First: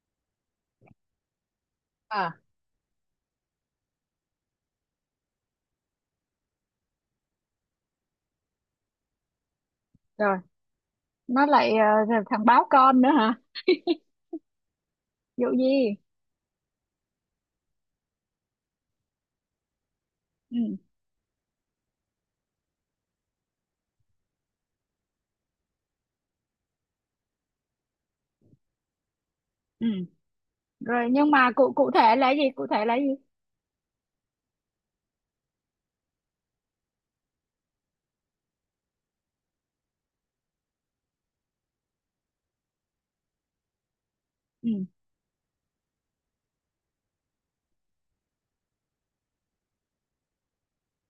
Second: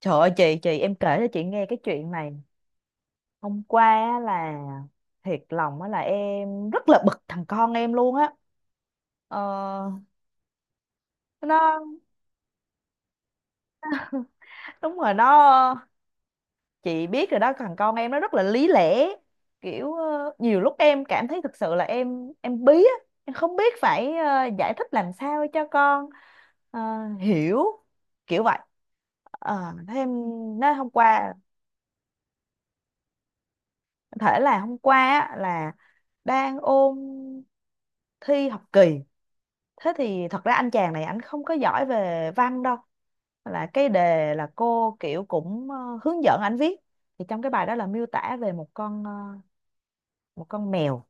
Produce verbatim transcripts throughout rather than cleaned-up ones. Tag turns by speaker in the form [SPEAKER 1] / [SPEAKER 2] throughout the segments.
[SPEAKER 1] Trời ơi, chị chị em kể cho chị nghe cái chuyện này
[SPEAKER 2] À,
[SPEAKER 1] hôm qua á là thiệt lòng á là em rất là bực thằng con em luôn á. ờ,
[SPEAKER 2] rồi nó lại
[SPEAKER 1] nó
[SPEAKER 2] ờ, thằng báo con nữa hả?
[SPEAKER 1] đúng rồi. Nó,
[SPEAKER 2] Vụ gì?
[SPEAKER 1] chị biết rồi đó, thằng con em nó rất là lý lẽ. Kiểu ờ, nhiều lúc
[SPEAKER 2] Ừ,
[SPEAKER 1] em cảm thấy thực sự là em em bí á. Em không biết phải ờ, giải thích làm sao cho con ờ, hiểu, kiểu vậy. Ờ,
[SPEAKER 2] ừ,
[SPEAKER 1] thế em nói hôm
[SPEAKER 2] rồi. Nhưng
[SPEAKER 1] qua
[SPEAKER 2] mà cụ cụ thể là gì, cụ thể là gì?
[SPEAKER 1] có thể là hôm qua á là đang ôn thi học kỳ. Thế thì thật ra anh chàng này anh không có giỏi về văn đâu, là cái đề là
[SPEAKER 2] Ừ.
[SPEAKER 1] cô kiểu cũng ờ, hướng dẫn anh viết. Thì trong cái bài đó là miêu tả về một con ờ, một con mèo.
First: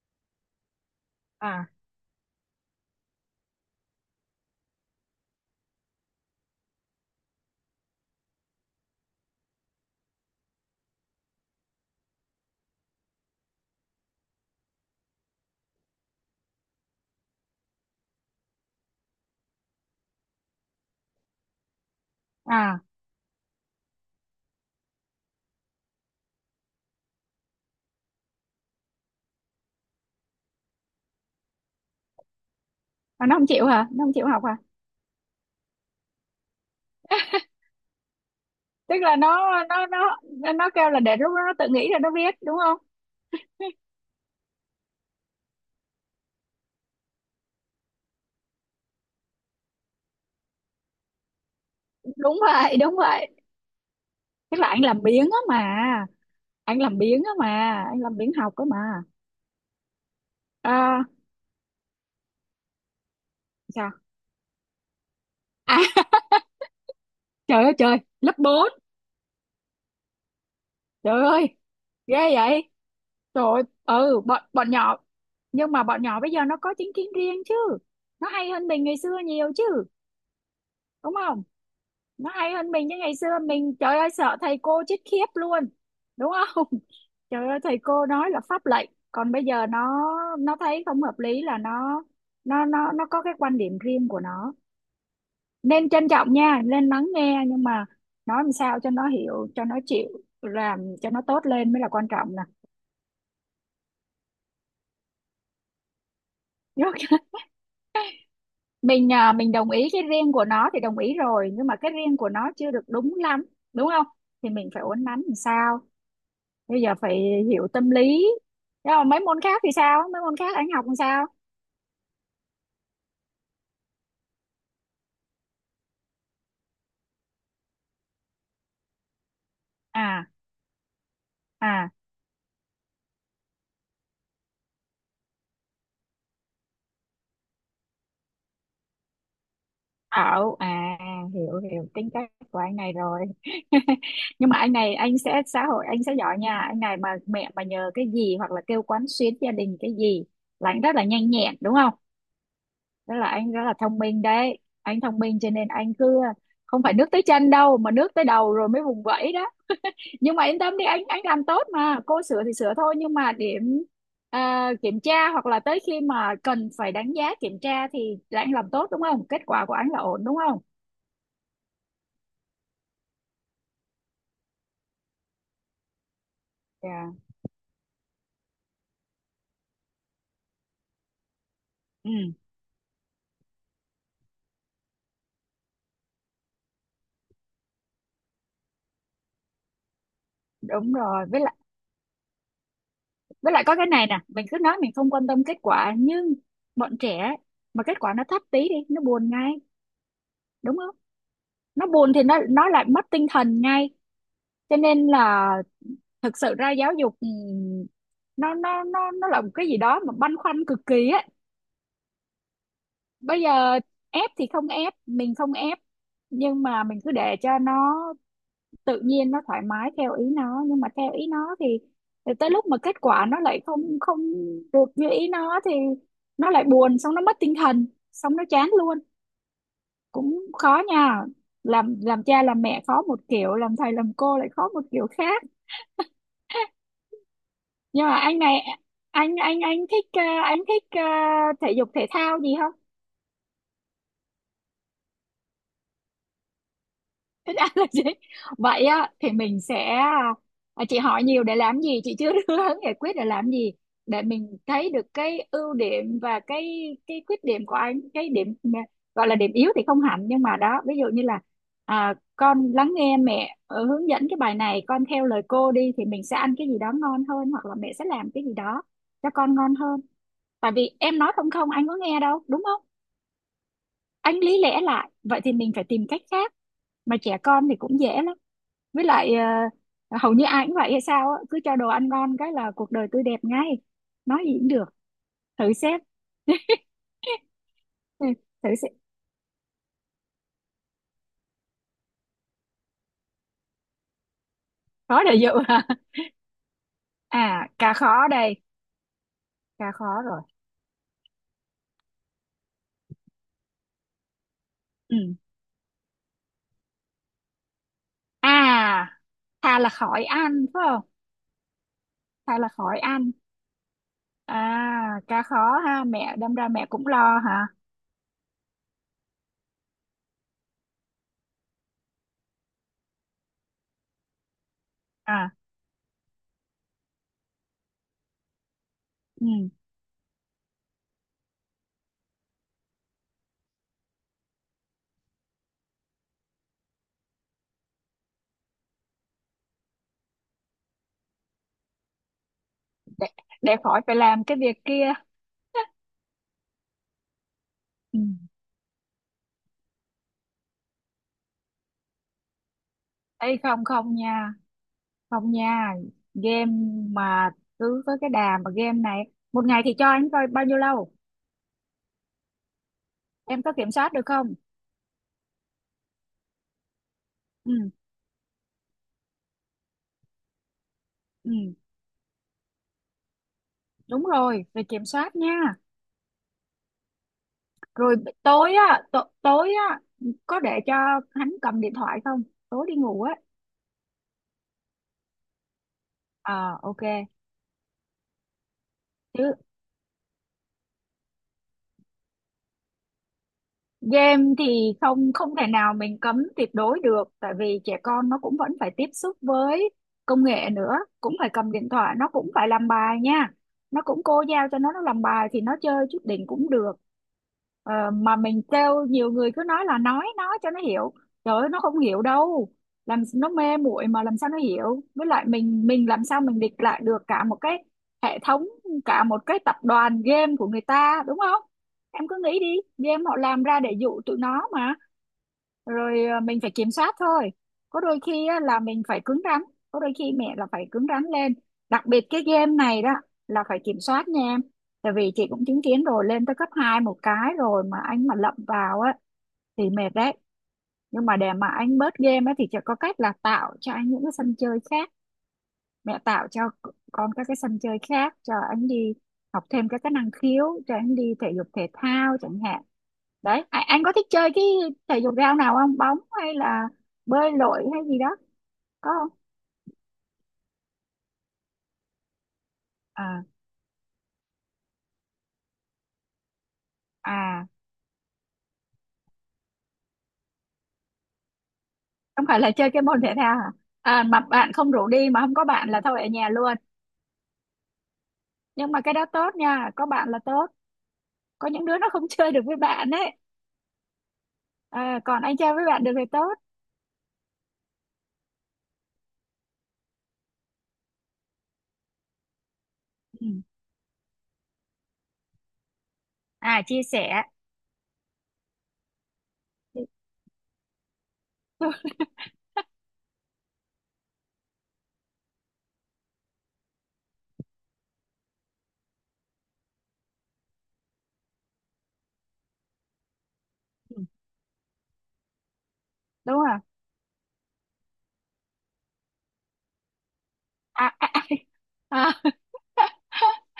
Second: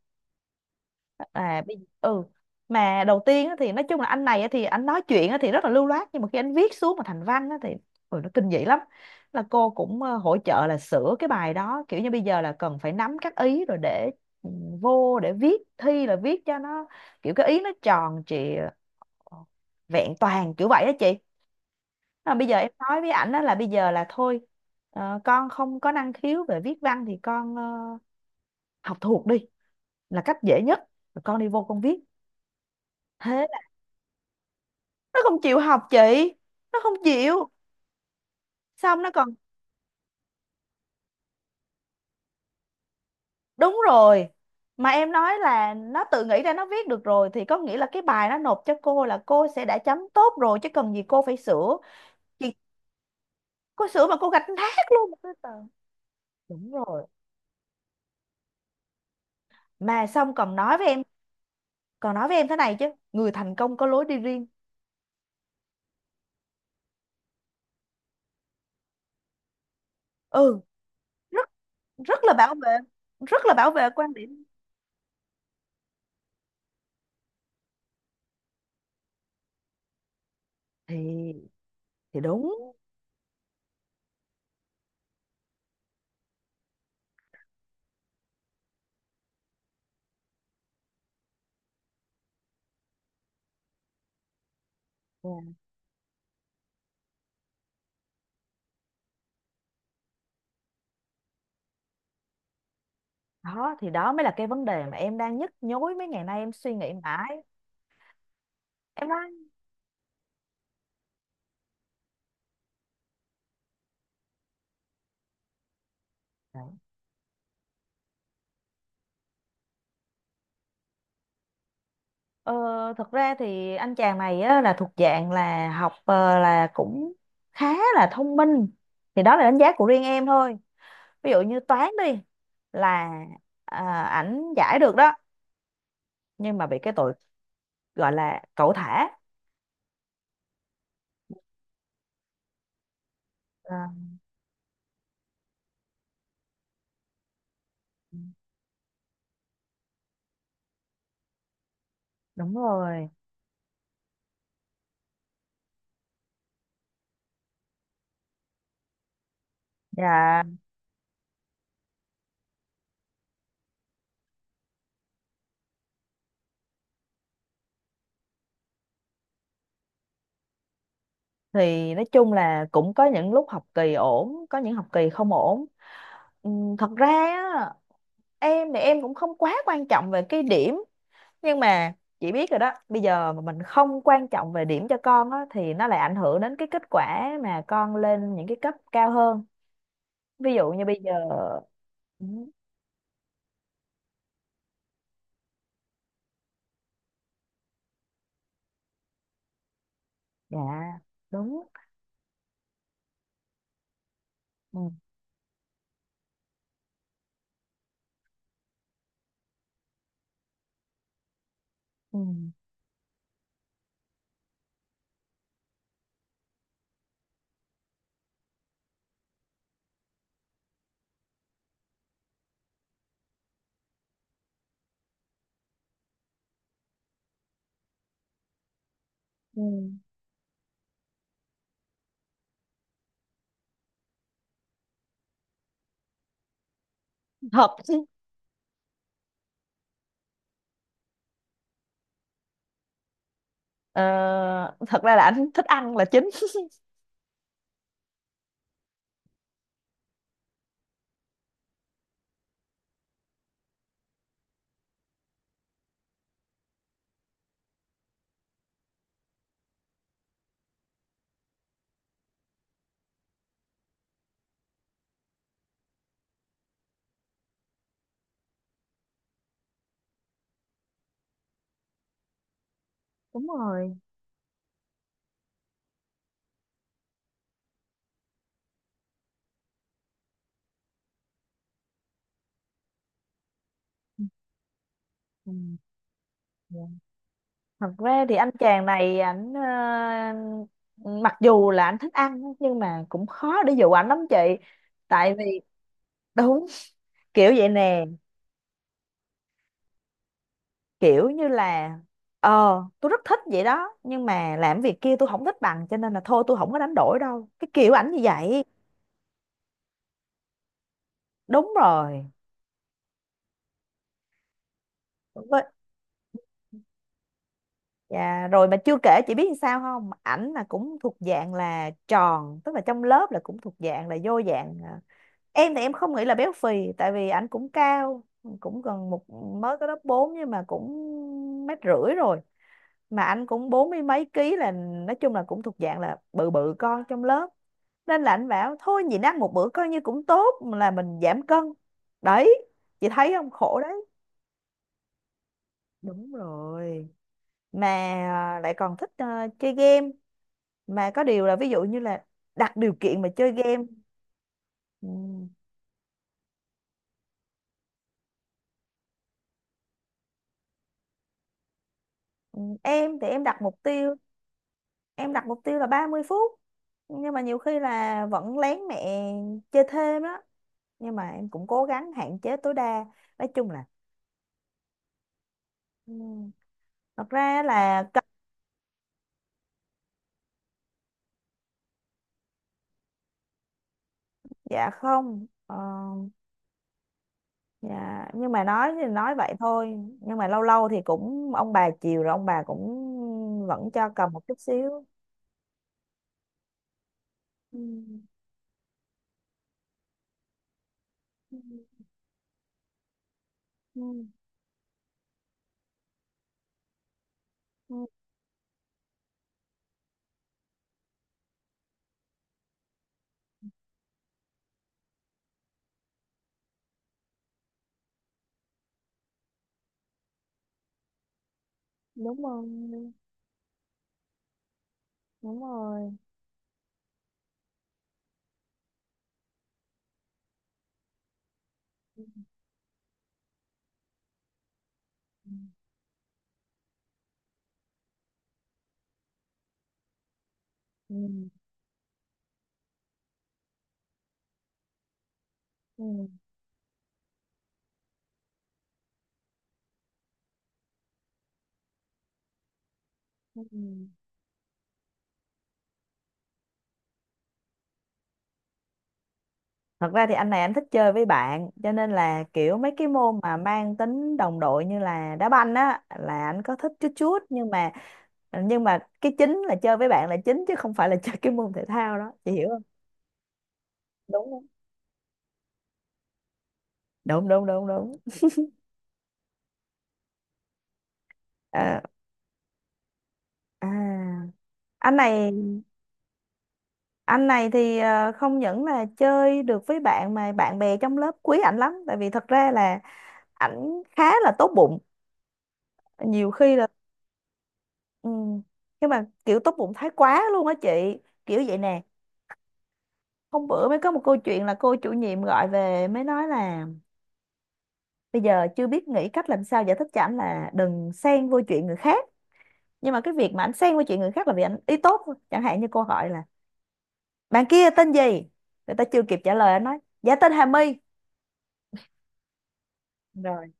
[SPEAKER 1] à
[SPEAKER 2] À,
[SPEAKER 1] bây- ừ mà đầu tiên á thì nói chung là anh này á thì anh nói chuyện á thì rất là lưu loát, nhưng mà khi anh viết xuống mà thành văn á thì ôi, nó kinh dị lắm. Là cô cũng ờ, hỗ trợ là sửa cái bài đó, kiểu như bây giờ là cần phải nắm các ý rồi để ừ, vô để viết thi là viết cho nó kiểu cái ý nó tròn trịa, Ờ, vẹn toàn, kiểu vậy đó chị. Mà bây giờ em
[SPEAKER 2] à.
[SPEAKER 1] nói với ảnh đó là bây giờ là thôi, ờ, con không có năng khiếu về viết văn thì con ờ, học thuộc đi là cách dễ nhất, rồi con đi vô con viết.
[SPEAKER 2] À, nó
[SPEAKER 1] Thế
[SPEAKER 2] không
[SPEAKER 1] là
[SPEAKER 2] chịu hả, nó không chịu học hả?
[SPEAKER 1] nó không chịu học chị, nó không chịu.
[SPEAKER 2] Tức
[SPEAKER 1] Xong nó
[SPEAKER 2] là
[SPEAKER 1] còn
[SPEAKER 2] nó nó nó nó nó kêu là để lúc đó nó tự nghĩ rồi nó viết, đúng không?
[SPEAKER 1] đúng rồi. Mà em nói là nó tự nghĩ ra nó viết được rồi thì có nghĩa là cái bài nó nộp cho cô là cô sẽ đã chấm tốt rồi chứ cần gì cô phải sửa
[SPEAKER 2] Đúng
[SPEAKER 1] chị.
[SPEAKER 2] vậy, đúng vậy.
[SPEAKER 1] Cô sửa mà cô gạch
[SPEAKER 2] Tức là
[SPEAKER 1] nát
[SPEAKER 2] anh làm
[SPEAKER 1] luôn.
[SPEAKER 2] biếng
[SPEAKER 1] Tôi
[SPEAKER 2] á
[SPEAKER 1] tưởng,
[SPEAKER 2] mà,
[SPEAKER 1] đúng
[SPEAKER 2] anh làm
[SPEAKER 1] rồi.
[SPEAKER 2] biếng á mà, anh làm biếng học á mà.
[SPEAKER 1] Mà xong còn nói với em
[SPEAKER 2] À,
[SPEAKER 1] còn nói với em thế này chứ người thành công có
[SPEAKER 2] sao?
[SPEAKER 1] lối đi riêng.
[SPEAKER 2] À, trời ơi trời, lớp bốn.
[SPEAKER 1] Ừ,
[SPEAKER 2] Trời
[SPEAKER 1] rất
[SPEAKER 2] ơi. Ghê
[SPEAKER 1] rất là bảo
[SPEAKER 2] vậy.
[SPEAKER 1] vệ, rất
[SPEAKER 2] Trời
[SPEAKER 1] là
[SPEAKER 2] ơi,
[SPEAKER 1] bảo vệ quan
[SPEAKER 2] ừ, bọn,
[SPEAKER 1] điểm.
[SPEAKER 2] bọn nhỏ. Nhưng mà bọn nhỏ bây giờ nó có chính kiến riêng chứ. Nó hay hơn mình ngày xưa nhiều chứ. Đúng không?
[SPEAKER 1] thì thì
[SPEAKER 2] Nó
[SPEAKER 1] đúng.
[SPEAKER 2] hay hơn mình chứ, ngày xưa mình trời ơi sợ thầy cô chết khiếp luôn. Đúng không? Trời ơi, thầy cô nói là pháp lệnh. Còn bây giờ nó nó thấy không hợp lý là nó, Nó nó nó có cái quan điểm riêng của nó.
[SPEAKER 1] Dạ.
[SPEAKER 2] Nên trân trọng nha. Nên lắng nghe. Nhưng mà nói làm sao cho nó hiểu, cho nó chịu, làm cho nó tốt lên mới là quan trọng nè.
[SPEAKER 1] Đó thì đó mới là cái vấn đề mà em đang nhức nhối, mấy ngày nay em suy nghĩ mãi. Em
[SPEAKER 2] Mình
[SPEAKER 1] nói
[SPEAKER 2] à, mình đồng ý cái riêng của nó thì đồng ý rồi nhưng mà cái riêng của nó chưa được đúng lắm, đúng không? Thì mình phải uốn nắn làm sao. Bây giờ phải hiểu tâm lý. Nhưng mà mấy môn khác thì sao, mấy môn khác anh học làm sao?
[SPEAKER 1] ờ, thật ra thì anh chàng này á, là thuộc dạng là học ờ, là cũng khá là thông minh, thì đó là đánh giá của riêng em
[SPEAKER 2] À.
[SPEAKER 1] thôi. Ví dụ như toán
[SPEAKER 2] À.
[SPEAKER 1] đi, là à, ảnh giải được đó, nhưng mà bị cái tội gọi là cẩu thả.
[SPEAKER 2] Ảo à? Hiểu, hiểu tính cách của anh này rồi. Nhưng mà anh này anh sẽ xã hội anh sẽ giỏi nha, anh này mà mẹ mà nhờ cái
[SPEAKER 1] Ờ.
[SPEAKER 2] gì hoặc là kêu quán xuyến gia đình cái gì là anh rất là nhanh nhẹn, đúng không?
[SPEAKER 1] Đúng rồi.
[SPEAKER 2] Rất là anh rất là thông minh đấy. Anh thông minh cho nên anh cứ không phải nước tới chân đâu mà nước tới đầu rồi mới vùng vẫy đó. Nhưng mà
[SPEAKER 1] Dạ,
[SPEAKER 2] yên tâm đi, anh anh làm tốt mà. Cô sửa thì sửa thôi nhưng mà điểm à, kiểm tra hoặc là tới khi mà cần phải đánh giá kiểm tra thì là anh làm tốt, đúng không? Kết quả của anh là ổn, đúng không?
[SPEAKER 1] thì nói chung là cũng có những lúc học kỳ ổn, có những học kỳ không ổn. Ừm, Thật ra
[SPEAKER 2] Dạ.
[SPEAKER 1] á, em thì em cũng không quá quan trọng về cái điểm, nhưng mà
[SPEAKER 2] Ừ,
[SPEAKER 1] chị biết rồi đó, bây giờ mà mình không quan trọng về điểm cho con á thì nó lại ảnh hưởng đến cái kết quả mà con lên những cái cấp cao hơn. Ví dụ như
[SPEAKER 2] đúng
[SPEAKER 1] bây giờ.
[SPEAKER 2] rồi. Với lại,
[SPEAKER 1] Ừ,
[SPEAKER 2] với lại có cái này nè, mình cứ nói mình không quan tâm kết quả nhưng bọn trẻ ấy, mà kết quả nó thấp tí đi, nó buồn ngay,
[SPEAKER 1] dạ
[SPEAKER 2] đúng không?
[SPEAKER 1] đúng.
[SPEAKER 2] Nó buồn thì nó nó lại mất tinh thần ngay, cho
[SPEAKER 1] Ừ.
[SPEAKER 2] nên là thực sự ra giáo dục ừm, nó nó nó nó là một cái gì đó mà băn khoăn cực kỳ á.
[SPEAKER 1] Ừ.
[SPEAKER 2] Bây giờ ép thì không ép, mình không ép, nhưng mà mình cứ để cho nó tự nhiên nó thoải mái theo ý nó nhưng mà theo ý nó thì, thì tới lúc mà kết quả nó lại không không được như ý nó thì nó lại buồn, xong nó mất tinh thần, xong nó chán luôn.
[SPEAKER 1] Ừ.
[SPEAKER 2] Cũng khó nha. Làm làm cha làm mẹ khó một kiểu, làm thầy làm cô lại khó một kiểu khác.
[SPEAKER 1] Thật.
[SPEAKER 2] Nhưng mà anh này anh anh anh thích ờ, anh thích ờ, thể dục thể thao gì không?
[SPEAKER 1] ờ, Thật ra là anh thích ăn là chính.
[SPEAKER 2] Ít ăn là gì? Vậy á, thì mình sẽ à, chị hỏi nhiều để làm gì, chị chưa đưa hướng giải quyết để làm gì, để mình thấy được cái ưu điểm và cái cái khuyết điểm của anh, cái điểm gọi là điểm yếu thì không hẳn nhưng mà đó, ví dụ như là à, con lắng nghe mẹ ờ, hướng dẫn cái bài này, con theo lời cô đi thì mình sẽ ăn cái gì đó ngon hơn hoặc là mẹ sẽ làm cái gì đó cho con ngon hơn. Tại vì em nói không không anh có nghe đâu, đúng không?
[SPEAKER 1] Đúng rồi.
[SPEAKER 2] Anh lý lẽ lại vậy thì mình phải tìm cách khác. Mà trẻ con thì cũng dễ lắm. Với lại ờ, hầu như ai cũng vậy hay sao á, cứ cho đồ ăn ngon cái là cuộc đời tươi đẹp ngay, nói gì cũng được. Thử xem.
[SPEAKER 1] Ừ. Thật ra
[SPEAKER 2] Ừ,
[SPEAKER 1] thì anh
[SPEAKER 2] thử
[SPEAKER 1] chàng
[SPEAKER 2] xem.
[SPEAKER 1] này ảnh ờ, mặc dù là anh thích ăn nhưng mà cũng khó để dụ ảnh lắm chị.
[SPEAKER 2] Khó
[SPEAKER 1] Tại
[SPEAKER 2] để dụ
[SPEAKER 1] vì
[SPEAKER 2] hả?
[SPEAKER 1] đúng, kiểu
[SPEAKER 2] À
[SPEAKER 1] vậy
[SPEAKER 2] cà
[SPEAKER 1] nè,
[SPEAKER 2] khó đây. Cà khó rồi.
[SPEAKER 1] kiểu như là ờ tôi rất thích vậy đó, nhưng mà làm việc kia
[SPEAKER 2] Ừ.
[SPEAKER 1] tôi không thích bằng, cho nên là thôi tôi không có đánh đổi đâu, cái kiểu ảnh như vậy.
[SPEAKER 2] À, thà là khỏi ăn, phải không?
[SPEAKER 1] Đúng rồi.
[SPEAKER 2] Thà là khỏi ăn. À cà
[SPEAKER 1] Với-
[SPEAKER 2] khó ha, mẹ đâm ra mẹ cũng lo hả?
[SPEAKER 1] Dạ, rồi mà chưa kể chị biết sao không? Ảnh là cũng thuộc dạng là tròn, tức là trong lớp là cũng thuộc dạng là vô dạng. à,
[SPEAKER 2] À.
[SPEAKER 1] Em thì em không nghĩ là béo phì tại vì ảnh cũng cao, cũng gần một,
[SPEAKER 2] Ừ.
[SPEAKER 1] mới có lớp bốn nhưng mà cũng mét rưỡi rồi. Mà anh cũng bốn mươi mấy ký, là nói chung là cũng thuộc dạng là bự bự con trong lớp. Nên là anh bảo thôi nhịn ăn một bữa coi như cũng tốt, là mình giảm cân. Đấy, chị
[SPEAKER 2] để,
[SPEAKER 1] thấy không?
[SPEAKER 2] để
[SPEAKER 1] Khổ
[SPEAKER 2] khỏi
[SPEAKER 1] đấy.
[SPEAKER 2] phải làm cái việc kia.
[SPEAKER 1] Đúng rồi. Mà
[SPEAKER 2] Ừ.
[SPEAKER 1] à, lại còn thích à, chơi game, mà có điều là ví dụ như là đặt điều kiện mà chơi
[SPEAKER 2] Ê,
[SPEAKER 1] game.
[SPEAKER 2] không không nha.
[SPEAKER 1] Ừ.
[SPEAKER 2] Không nha, game mà cứ với cái đà mà game này, một ngày thì cho anh coi bao nhiêu lâu?
[SPEAKER 1] ừ, em thì em đặt
[SPEAKER 2] Em có
[SPEAKER 1] mục
[SPEAKER 2] kiểm soát
[SPEAKER 1] tiêu
[SPEAKER 2] được không?
[SPEAKER 1] em đặt mục tiêu là ba mươi phút. Nhưng mà nhiều
[SPEAKER 2] Ừ.
[SPEAKER 1] khi là vẫn lén mẹ chơi thêm đó, nhưng mà em
[SPEAKER 2] Ừ.
[SPEAKER 1] cũng cố gắng hạn chế tối đa, nói chung là.
[SPEAKER 2] Đúng rồi, rồi kiểm soát nha.
[SPEAKER 1] ừ, Thật ra là
[SPEAKER 2] Rồi
[SPEAKER 1] cân-
[SPEAKER 2] tối á, t- tối á có để cho hắn cầm điện thoại không, tối đi ngủ á?
[SPEAKER 1] dạ không. ờ,
[SPEAKER 2] Ờ, ok
[SPEAKER 1] dạ nhưng mà nói thì nói
[SPEAKER 2] chứ.
[SPEAKER 1] vậy thôi, nhưng mà lâu lâu thì cũng ông bà chiều rồi, ông bà cũng vẫn cho cầm một
[SPEAKER 2] Game
[SPEAKER 1] chút
[SPEAKER 2] thì
[SPEAKER 1] xíu.
[SPEAKER 2] không không thể nào mình cấm tuyệt đối được tại
[SPEAKER 1] Ừ.
[SPEAKER 2] vì trẻ con nó cũng vẫn phải tiếp xúc với công nghệ nữa, cũng phải
[SPEAKER 1] Ừ.
[SPEAKER 2] cầm điện thoại, nó cũng phải làm bài nha. Nó cũng
[SPEAKER 1] Ừ.
[SPEAKER 2] cô giao cho nó nó làm bài thì nó chơi chút đỉnh cũng được. Ờ,
[SPEAKER 1] Ừ.
[SPEAKER 2] mà mình kêu nhiều người cứ nói là nói nói cho nó hiểu, trời ơi nó không hiểu đâu. Làm nó mê muội mà làm sao nó hiểu, với lại mình mình làm sao mình địch lại được cả một cái hệ thống, cả một cái tập đoàn game của người ta, đúng không? Em cứ
[SPEAKER 1] Đúng
[SPEAKER 2] nghĩ
[SPEAKER 1] rồi,
[SPEAKER 2] đi, game họ làm ra để dụ tụi nó mà.
[SPEAKER 1] đúng rồi.
[SPEAKER 2] Rồi à, mình phải kiểm soát thôi. Có đôi khi á, là mình phải cứng rắn, có đôi khi mẹ là phải cứng rắn lên. Đặc
[SPEAKER 1] Ừ.
[SPEAKER 2] biệt cái game này đó là phải kiểm soát nha em. Tại vì chị cũng chứng kiến rồi, lên tới cấp hai một cái rồi mà anh mà lậm vào á thì mệt đấy. Nhưng mà
[SPEAKER 1] Ừ.
[SPEAKER 2] để mà anh bớt game á thì chỉ có cách là tạo cho anh những cái sân chơi khác.
[SPEAKER 1] Ừ.
[SPEAKER 2] Mẹ tạo cho con các cái sân chơi khác cho anh đi, học thêm các cái năng khiếu cho anh đi, thể dục thể thao chẳng hạn. Đấy, anh, anh
[SPEAKER 1] Ừ.
[SPEAKER 2] có thích chơi cái thể dục thể thao nào không, bóng hay là bơi lội hay gì đó? Có không?
[SPEAKER 1] Thật ra thì anh này anh thích chơi với bạn, cho nên là kiểu mấy cái môn
[SPEAKER 2] À.
[SPEAKER 1] mà mang tính đồng đội như là đá banh á là anh có thích chút chút.
[SPEAKER 2] À,
[SPEAKER 1] Nhưng mà nhưng mà cái chính là chơi với bạn là chính chứ không phải là chơi cái môn thể thao đó,
[SPEAKER 2] không
[SPEAKER 1] chị
[SPEAKER 2] phải
[SPEAKER 1] hiểu
[SPEAKER 2] là
[SPEAKER 1] không?
[SPEAKER 2] chơi cái môn thể thao hả? À mà
[SPEAKER 1] Đúng không?
[SPEAKER 2] bạn không rủ đi mà không có bạn là thôi ở nhà luôn.
[SPEAKER 1] Đúng đúng đúng đúng.
[SPEAKER 2] Nhưng mà cái đó tốt nha, có bạn là tốt. Có những đứa
[SPEAKER 1] Ờ,
[SPEAKER 2] nó không chơi được với bạn ấy.
[SPEAKER 1] à, anh
[SPEAKER 2] À, còn
[SPEAKER 1] này
[SPEAKER 2] anh chơi với bạn được thì tốt.
[SPEAKER 1] anh này thì ờ, không những là chơi được với bạn mà bạn bè trong lớp quý ảnh lắm, tại vì thật ra là
[SPEAKER 2] Ừ.
[SPEAKER 1] ảnh khá là tốt bụng. Nhiều khi
[SPEAKER 2] À,
[SPEAKER 1] là.
[SPEAKER 2] chia sẻ.
[SPEAKER 1] Ừ. Nhưng mà kiểu tốt bụng thái quá luôn á chị, kiểu vậy nè. Hôm bữa mới có một câu chuyện là cô chủ nhiệm gọi về mới nói là bây giờ chưa biết nghĩ cách làm sao giải thích cho ảnh là đừng xen vô chuyện người khác. Nhưng mà cái việc mà ảnh xen vô chuyện người khác là vì ảnh ý tốt thôi. Chẳng hạn như cô hỏi là
[SPEAKER 2] Đúng rồi.
[SPEAKER 1] bạn kia tên gì, người ta chưa kịp trả lời anh nói dạ tên Hà My.
[SPEAKER 2] À, à, à. À,
[SPEAKER 1] Rồi.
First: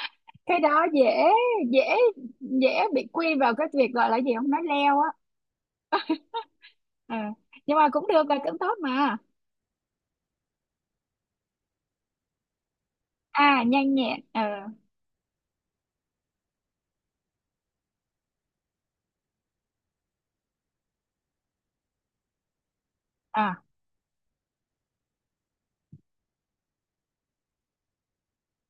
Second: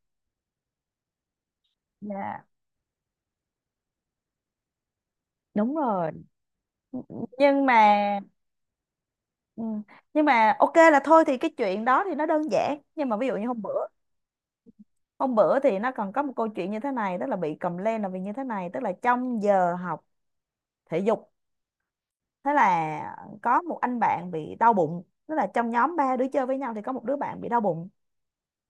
[SPEAKER 2] cái đó dễ. Dễ.
[SPEAKER 1] Dạ
[SPEAKER 2] Dễ. Bị quy vào cái việc gọi là gì, không nói leo á.
[SPEAKER 1] đúng rồi.
[SPEAKER 2] Ờ.
[SPEAKER 1] Nhưng
[SPEAKER 2] Nhưng mà cũng
[SPEAKER 1] mà.
[SPEAKER 2] được, là cũng tốt mà.
[SPEAKER 1] ừ, nhưng mà ok là thôi thì cái chuyện đó thì nó đơn giản, nhưng mà ví dụ như
[SPEAKER 2] À,
[SPEAKER 1] hôm bữa
[SPEAKER 2] nhanh nhẹn ờ.
[SPEAKER 1] hôm bữa thì nó còn có một câu chuyện như thế này. Tức là bị complain là vì như thế này, tức là trong giờ học thể dục, thế là có
[SPEAKER 2] À.
[SPEAKER 1] một anh bạn bị đau bụng, tức là trong nhóm ba đứa chơi với nhau thì có một đứa bạn bị đau bụng.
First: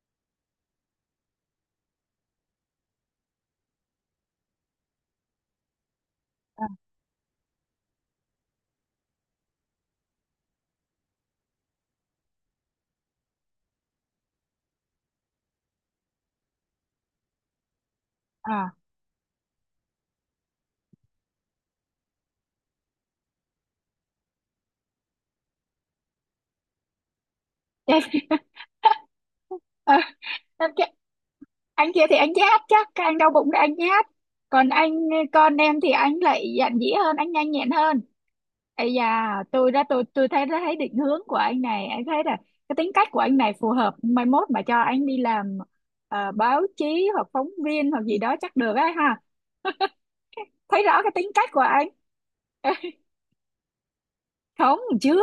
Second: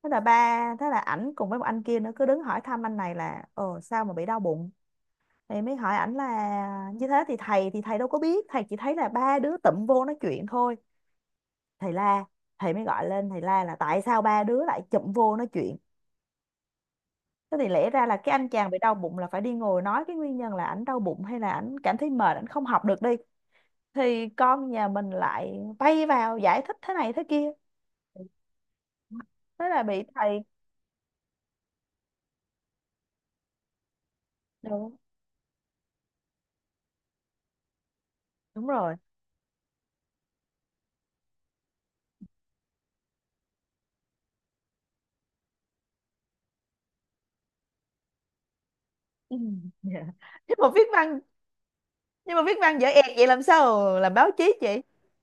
[SPEAKER 1] Thế là ba thế là ảnh cùng với một anh kia nữa cứ đứng hỏi thăm anh này là ờ sao mà bị đau bụng. Thì mới hỏi ảnh là
[SPEAKER 2] À.
[SPEAKER 1] như thế, thì thầy thì thầy đâu có biết, thầy chỉ thấy là ba đứa tụm vô nói chuyện thôi. Thầy la, thầy mới gọi lên, thầy la là tại sao ba đứa lại chụm vô nói chuyện. Thế thì lẽ ra là cái anh chàng bị đau bụng là phải đi ngồi nói cái nguyên nhân là ảnh đau bụng, hay là ảnh cảm thấy mệt, ảnh không học được đi, thì con nhà mình lại bay vào giải thích thế này thế kia, thế là
[SPEAKER 2] À.
[SPEAKER 1] bị thầy.
[SPEAKER 2] Anh kia, anh kia thì anh nhát, chắc các anh đau bụng là anh nhát. Còn anh
[SPEAKER 1] Đúng,
[SPEAKER 2] con em thì anh lại dạn dĩ hơn, anh nhanh nhẹn hơn.
[SPEAKER 1] đúng
[SPEAKER 2] Ấy
[SPEAKER 1] rồi.
[SPEAKER 2] da, tôi đã tôi tôi thấy đã thấy định hướng của anh này, anh thấy là cái tính cách của anh này phù hợp mai mốt mà cho anh đi làm ờ, báo chí hoặc phóng viên hoặc gì đó chắc được ấy ha.
[SPEAKER 1] Ừ, dạ. nhưng mà viết
[SPEAKER 2] Thấy rõ cái
[SPEAKER 1] văn
[SPEAKER 2] tính cách của anh.
[SPEAKER 1] nhưng mà viết văn dở ẹt vậy làm sao làm báo chí
[SPEAKER 2] Không,
[SPEAKER 1] chị.
[SPEAKER 2] chưa,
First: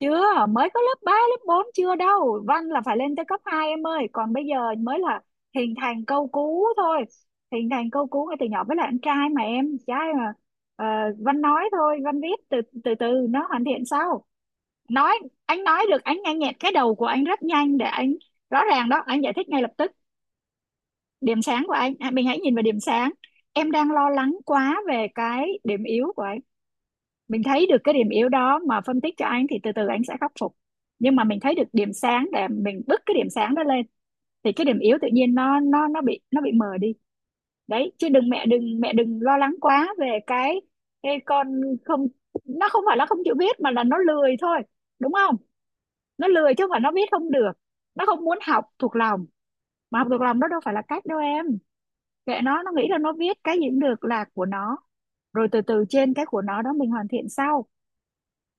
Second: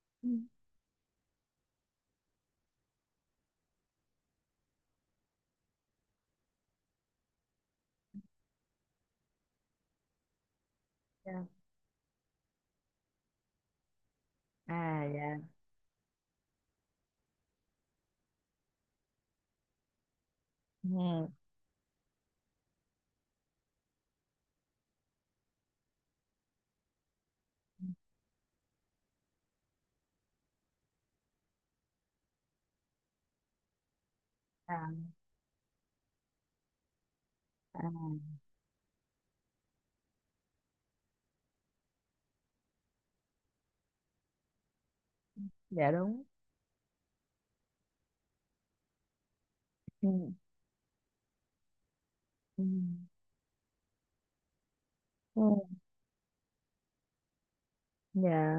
[SPEAKER 2] chưa,
[SPEAKER 1] Ừ,
[SPEAKER 2] mới có lớp ba lớp bốn chưa đâu, văn là phải lên tới cấp hai em ơi, còn bây giờ mới là hình thành câu cú thôi. Hình thành câu cú ngay từ nhỏ, với lại anh trai mà, em trai mà. Ờ, văn
[SPEAKER 1] dạ.
[SPEAKER 2] nói thôi, văn viết từ từ từ nó hoàn thiện sau.
[SPEAKER 1] À
[SPEAKER 2] Nói,
[SPEAKER 1] dạ.
[SPEAKER 2] anh nói được, anh nhanh nhẹn, cái đầu của anh rất nhanh để anh rõ ràng đó, anh giải thích ngay lập tức.
[SPEAKER 1] Ừ.
[SPEAKER 2] Điểm sáng của anh. À, mình hãy nhìn vào điểm sáng. Em đang lo lắng quá về cái điểm yếu của anh. Mình thấy được cái điểm yếu đó mà phân tích cho anh thì từ từ anh sẽ khắc phục, nhưng mà mình thấy được điểm sáng để mình bứt cái điểm sáng đó lên thì cái điểm
[SPEAKER 1] à,
[SPEAKER 2] yếu tự nhiên nó nó nó bị, nó bị mờ đi.
[SPEAKER 1] à
[SPEAKER 2] Đấy, chứ đừng, mẹ đừng mẹ đừng lo lắng quá về cái cái con. Không, nó không phải nó không chịu viết mà là nó lười thôi, đúng không?
[SPEAKER 1] dạ đúng.
[SPEAKER 2] Nó lười chứ không phải nó viết không được, nó không muốn học thuộc lòng, mà
[SPEAKER 1] Ừ.
[SPEAKER 2] học thuộc lòng đó đâu phải là cách đâu em. Kệ nó
[SPEAKER 1] Ừ.
[SPEAKER 2] nó nghĩ là nó viết cái gì cũng được là của nó.
[SPEAKER 1] Ừ.
[SPEAKER 2] Rồi từ từ trên cái của nó đó mình hoàn thiện sau.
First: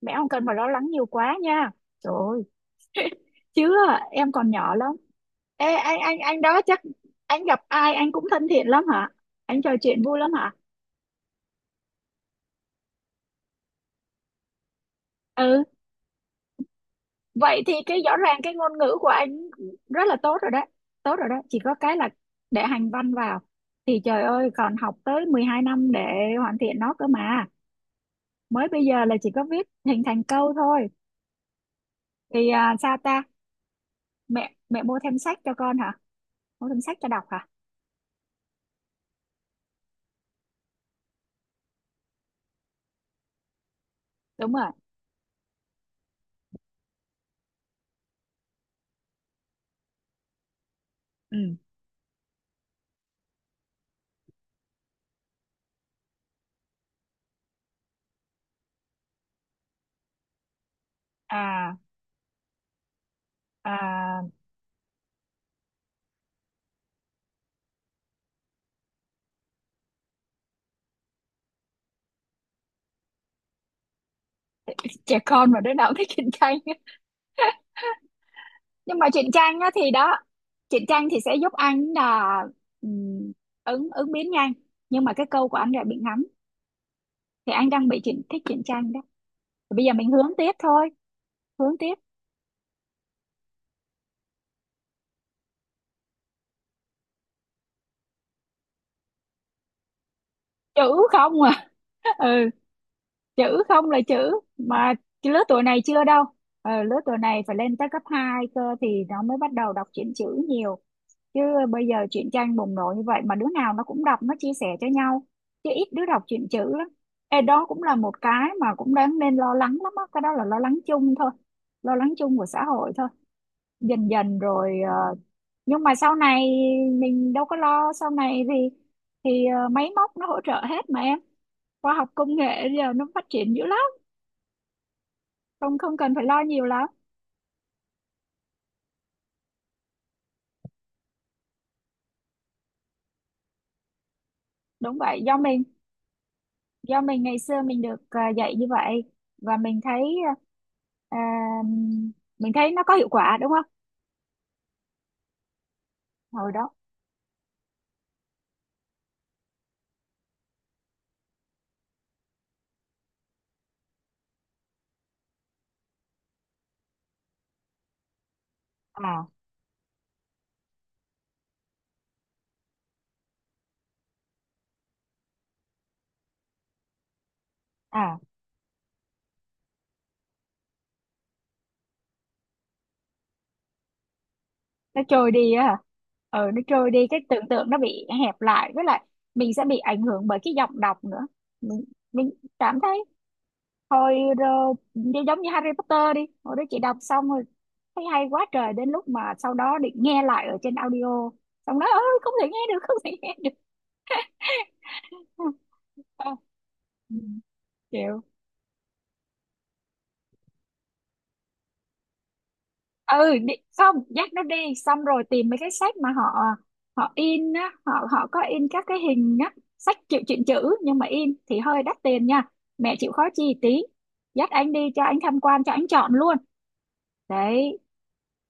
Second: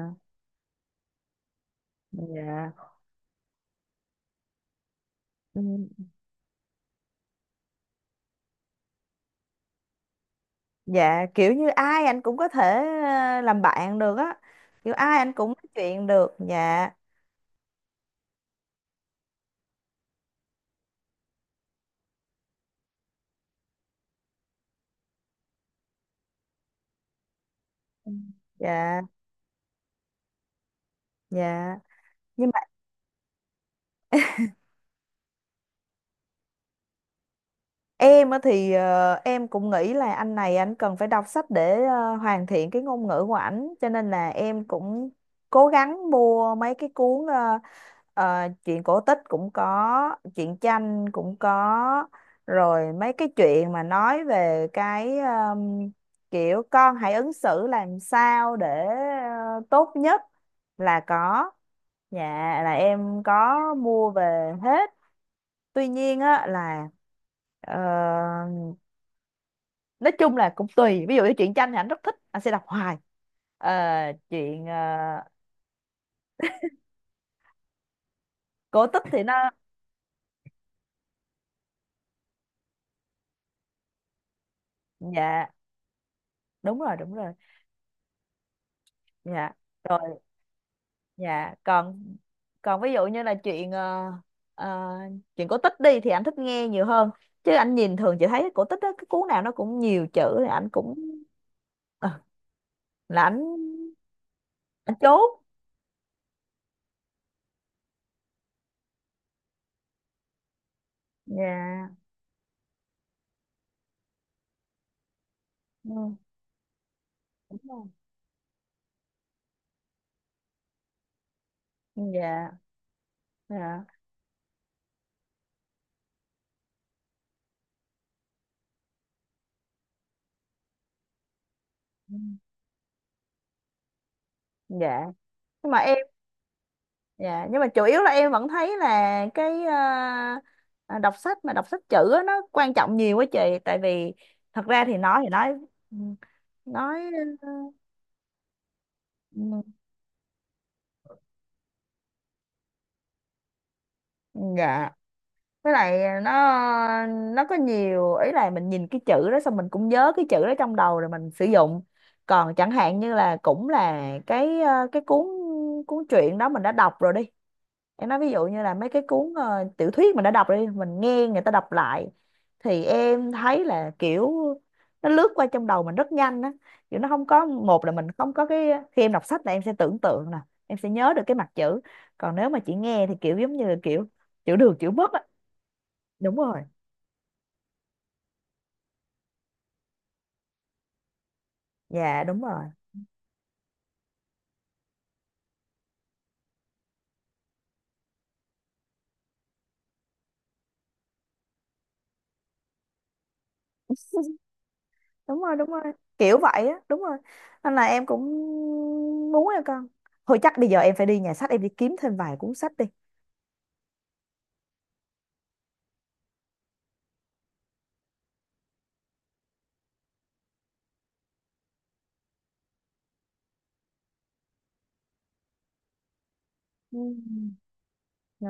[SPEAKER 2] Mẹ không cần mà lo lắng nhiều quá nha. Trời ơi
[SPEAKER 1] dạ.
[SPEAKER 2] chứ em còn nhỏ lắm.
[SPEAKER 1] Ừ.
[SPEAKER 2] Ê, anh anh anh đó chắc anh gặp ai anh cũng thân thiện lắm hả, anh trò chuyện vui lắm hả?
[SPEAKER 1] Dạ, kiểu như ai anh cũng có thể ờ, làm bạn được á, kiểu ai anh cũng nói
[SPEAKER 2] Ừ,
[SPEAKER 1] chuyện được. Dạ.
[SPEAKER 2] vậy thì cái rõ ràng cái ngôn ngữ của anh rất là tốt rồi đấy. Tốt rồi đấy, chỉ có cái là để hành văn vào thì trời ơi còn học tới mười hai năm để hoàn thiện nó cơ mà.
[SPEAKER 1] Ừ.
[SPEAKER 2] Mới bây
[SPEAKER 1] Dạ,
[SPEAKER 2] giờ là chỉ có viết hình thành câu thôi.
[SPEAKER 1] dạ. Nhưng.
[SPEAKER 2] Thì à, sao ta? Mẹ mẹ mua thêm sách cho con hả, mua thêm sách cho đọc hả?
[SPEAKER 1] Em á thì ờ, em cũng nghĩ là anh này anh cần phải đọc sách để ờ, hoàn thiện cái ngôn ngữ của ảnh, cho nên là
[SPEAKER 2] Đúng
[SPEAKER 1] em
[SPEAKER 2] rồi.
[SPEAKER 1] cũng cố gắng mua mấy cái cuốn, ờ, ờ, truyện cổ tích cũng có, truyện tranh cũng
[SPEAKER 2] Ừ.
[SPEAKER 1] có, rồi mấy cái chuyện mà nói về cái ờm, kiểu con hãy ứng xử làm sao để ờ, tốt nhất, là có.
[SPEAKER 2] À.
[SPEAKER 1] Dạ, là em có mua
[SPEAKER 2] À,
[SPEAKER 1] về hết. Tuy nhiên á là ờ, nói chung là cũng tùy, ví dụ như truyện tranh thì anh rất thích anh sẽ đọc hoài. Ờ, Chuyện ờ,
[SPEAKER 2] trẻ con mà đứa nào cũng thích truyện tranh.
[SPEAKER 1] cổ
[SPEAKER 2] Nhưng
[SPEAKER 1] tích
[SPEAKER 2] mà
[SPEAKER 1] thì
[SPEAKER 2] truyện
[SPEAKER 1] nó.
[SPEAKER 2] tranh á thì đó, truyện tranh thì sẽ giúp anh là ừm, ứng ứng biến nhanh nhưng mà cái
[SPEAKER 1] Dạ
[SPEAKER 2] câu của anh lại bị ngắn.
[SPEAKER 1] đúng rồi, đúng rồi.
[SPEAKER 2] Thì anh đang bị truyện thích truyện tranh đó.
[SPEAKER 1] Dạ.
[SPEAKER 2] Thì bây giờ
[SPEAKER 1] Rồi.
[SPEAKER 2] mình hướng tiếp thôi.
[SPEAKER 1] Dạ.
[SPEAKER 2] Hướng tiếp.
[SPEAKER 1] Còn, còn ví dụ như là chuyện ờ, ờ, chuyện cổ tích đi thì anh thích nghe nhiều hơn, chứ anh nhìn thường chỉ thấy cổ tích đó cái cuốn nào nó cũng nhiều chữ thì anh cũng
[SPEAKER 2] Chữ không à?
[SPEAKER 1] ờ,
[SPEAKER 2] Ừ,
[SPEAKER 1] là anh
[SPEAKER 2] chữ không là chữ mà.
[SPEAKER 1] anh chốt.
[SPEAKER 2] Cái lứa tuổi này chưa đâu. Ờ, lứa tuổi này phải lên tới cấp hai cơ thì nó mới bắt đầu đọc truyện chữ nhiều, chứ bây
[SPEAKER 1] Dạ.
[SPEAKER 2] giờ truyện tranh bùng nổ như vậy mà đứa nào nó cũng đọc, nó chia sẻ cho nhau, chứ ít đứa
[SPEAKER 1] ừ,
[SPEAKER 2] đọc truyện chữ lắm. Ê,
[SPEAKER 1] Đúng
[SPEAKER 2] đó cũng
[SPEAKER 1] rồi.
[SPEAKER 2] là một cái mà cũng đáng nên lo lắng lắm á, cái đó là lo lắng chung thôi, lo lắng chung của
[SPEAKER 1] Dạ,
[SPEAKER 2] xã hội thôi.
[SPEAKER 1] dạ.
[SPEAKER 2] Dần dần rồi ờ, nhưng mà sau này mình đâu có lo, sau này thì thì ờ, máy móc nó hỗ trợ hết mà em. Khoa học
[SPEAKER 1] ừ,
[SPEAKER 2] công nghệ giờ nó phát triển dữ lắm.
[SPEAKER 1] dạ nhưng mà
[SPEAKER 2] Không không
[SPEAKER 1] em.
[SPEAKER 2] cần phải lo nhiều lắm.
[SPEAKER 1] Dạ, nhưng mà chủ yếu là em vẫn thấy là cái à, à, đọc sách, mà đọc sách chữ á, nó quan trọng nhiều quá chị. Tại vì thật ra thì
[SPEAKER 2] Đúng
[SPEAKER 1] nói,
[SPEAKER 2] vậy,
[SPEAKER 1] thì
[SPEAKER 2] do
[SPEAKER 1] nói
[SPEAKER 2] mình,
[SPEAKER 1] ừ,
[SPEAKER 2] do
[SPEAKER 1] nói.
[SPEAKER 2] mình ngày
[SPEAKER 1] ừ,
[SPEAKER 2] xưa mình được à, dạy như vậy và mình thấy à, mình thấy nó có hiệu quả, đúng không?
[SPEAKER 1] ừ, dạ, với lại nó
[SPEAKER 2] Hồi đó.
[SPEAKER 1] nó có nhiều ý là mình nhìn cái chữ đó xong mình cũng nhớ cái chữ đó trong đầu rồi mình sử dụng. Còn chẳng hạn như là cũng là cái ờ, cái cuốn cuốn truyện đó mình đã đọc rồi đi, em nói ví dụ như là mấy cái
[SPEAKER 2] À.
[SPEAKER 1] cuốn ờ, tiểu thuyết mình đã đọc đi, mình nghe người ta đọc lại thì em thấy là kiểu nó lướt qua trong đầu mình rất nhanh á. Kiểu nó không có, một là mình
[SPEAKER 2] À,
[SPEAKER 1] không có cái, khi em đọc sách là em sẽ tưởng tượng nè, em sẽ nhớ được cái mặt chữ. Còn nếu mà chị nghe thì kiểu giống như là kiểu chữ được chữ
[SPEAKER 2] nó
[SPEAKER 1] mất á.
[SPEAKER 2] trôi đi á hả?
[SPEAKER 1] Đúng
[SPEAKER 2] Ừ, nó
[SPEAKER 1] rồi.
[SPEAKER 2] trôi đi, cái tưởng tượng nó bị hẹp lại, với lại mình sẽ bị ảnh hưởng bởi cái giọng đọc nữa. mình
[SPEAKER 1] Dạ
[SPEAKER 2] mình
[SPEAKER 1] đúng rồi.
[SPEAKER 2] cảm thấy hồi rồi như- giống như Harry Potter đi, hồi đó chị đọc xong rồi thấy hay quá trời, đến lúc mà sau đó định nghe lại ở trên audio, xong đó ơi, không thể nghe được, không thể nghe được.
[SPEAKER 1] Đúng rồi, đúng rồi,
[SPEAKER 2] À.
[SPEAKER 1] kiểu vậy á, đúng
[SPEAKER 2] Ừ.
[SPEAKER 1] rồi. Nên là em cũng
[SPEAKER 2] Kiểu.
[SPEAKER 1] muốn em con, thôi chắc bây giờ em phải đi nhà sách em đi kiếm thêm vài cuốn sách đi.
[SPEAKER 2] Ừ, đi, không, dắt nó đi xong rồi tìm mấy cái sách mà họ họ in á, họ họ có in các cái hình á, sách chữ truyện chữ nhưng mà in thì hơi đắt tiền nha. Mẹ chịu khó chi tí dắt anh đi cho anh tham quan, cho anh chọn luôn. Đấy.
[SPEAKER 1] Ừ.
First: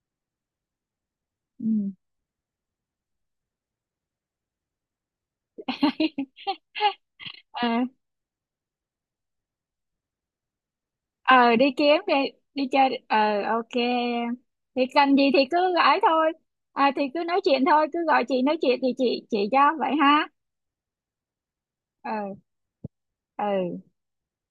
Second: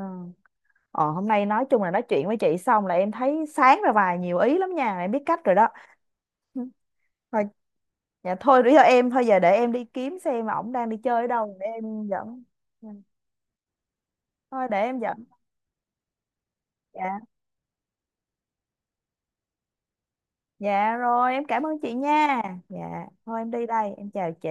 [SPEAKER 1] Ờ, hôm nay nói chung là
[SPEAKER 2] Ừ.
[SPEAKER 1] nói chuyện với chị xong là em thấy sáng ra vài nhiều ý lắm nha, em biết cách rồi đó. Ừ. Thôi.
[SPEAKER 2] Ờ.
[SPEAKER 1] Dạ, thôi bây giờ em, thôi giờ để em đi kiếm xem ổng đang đi chơi ở đâu,
[SPEAKER 2] Ờ, đi
[SPEAKER 1] để
[SPEAKER 2] kiếm
[SPEAKER 1] em
[SPEAKER 2] đi,
[SPEAKER 1] dẫn.
[SPEAKER 2] đi
[SPEAKER 1] Dạ.
[SPEAKER 2] chơi ờ, ok.
[SPEAKER 1] Thôi để
[SPEAKER 2] Thì
[SPEAKER 1] em
[SPEAKER 2] cần gì
[SPEAKER 1] dẫn.
[SPEAKER 2] thì cứ gọi thôi. À, thì
[SPEAKER 1] Dạ,
[SPEAKER 2] cứ nói chuyện thôi, cứ gọi chị nói chuyện thì chị chị cho vậy ha.
[SPEAKER 1] dạ rồi, em cảm ơn chị
[SPEAKER 2] Ờ.
[SPEAKER 1] nha. Dạ, thôi em đi
[SPEAKER 2] Ừ.
[SPEAKER 1] đây, em chào chị.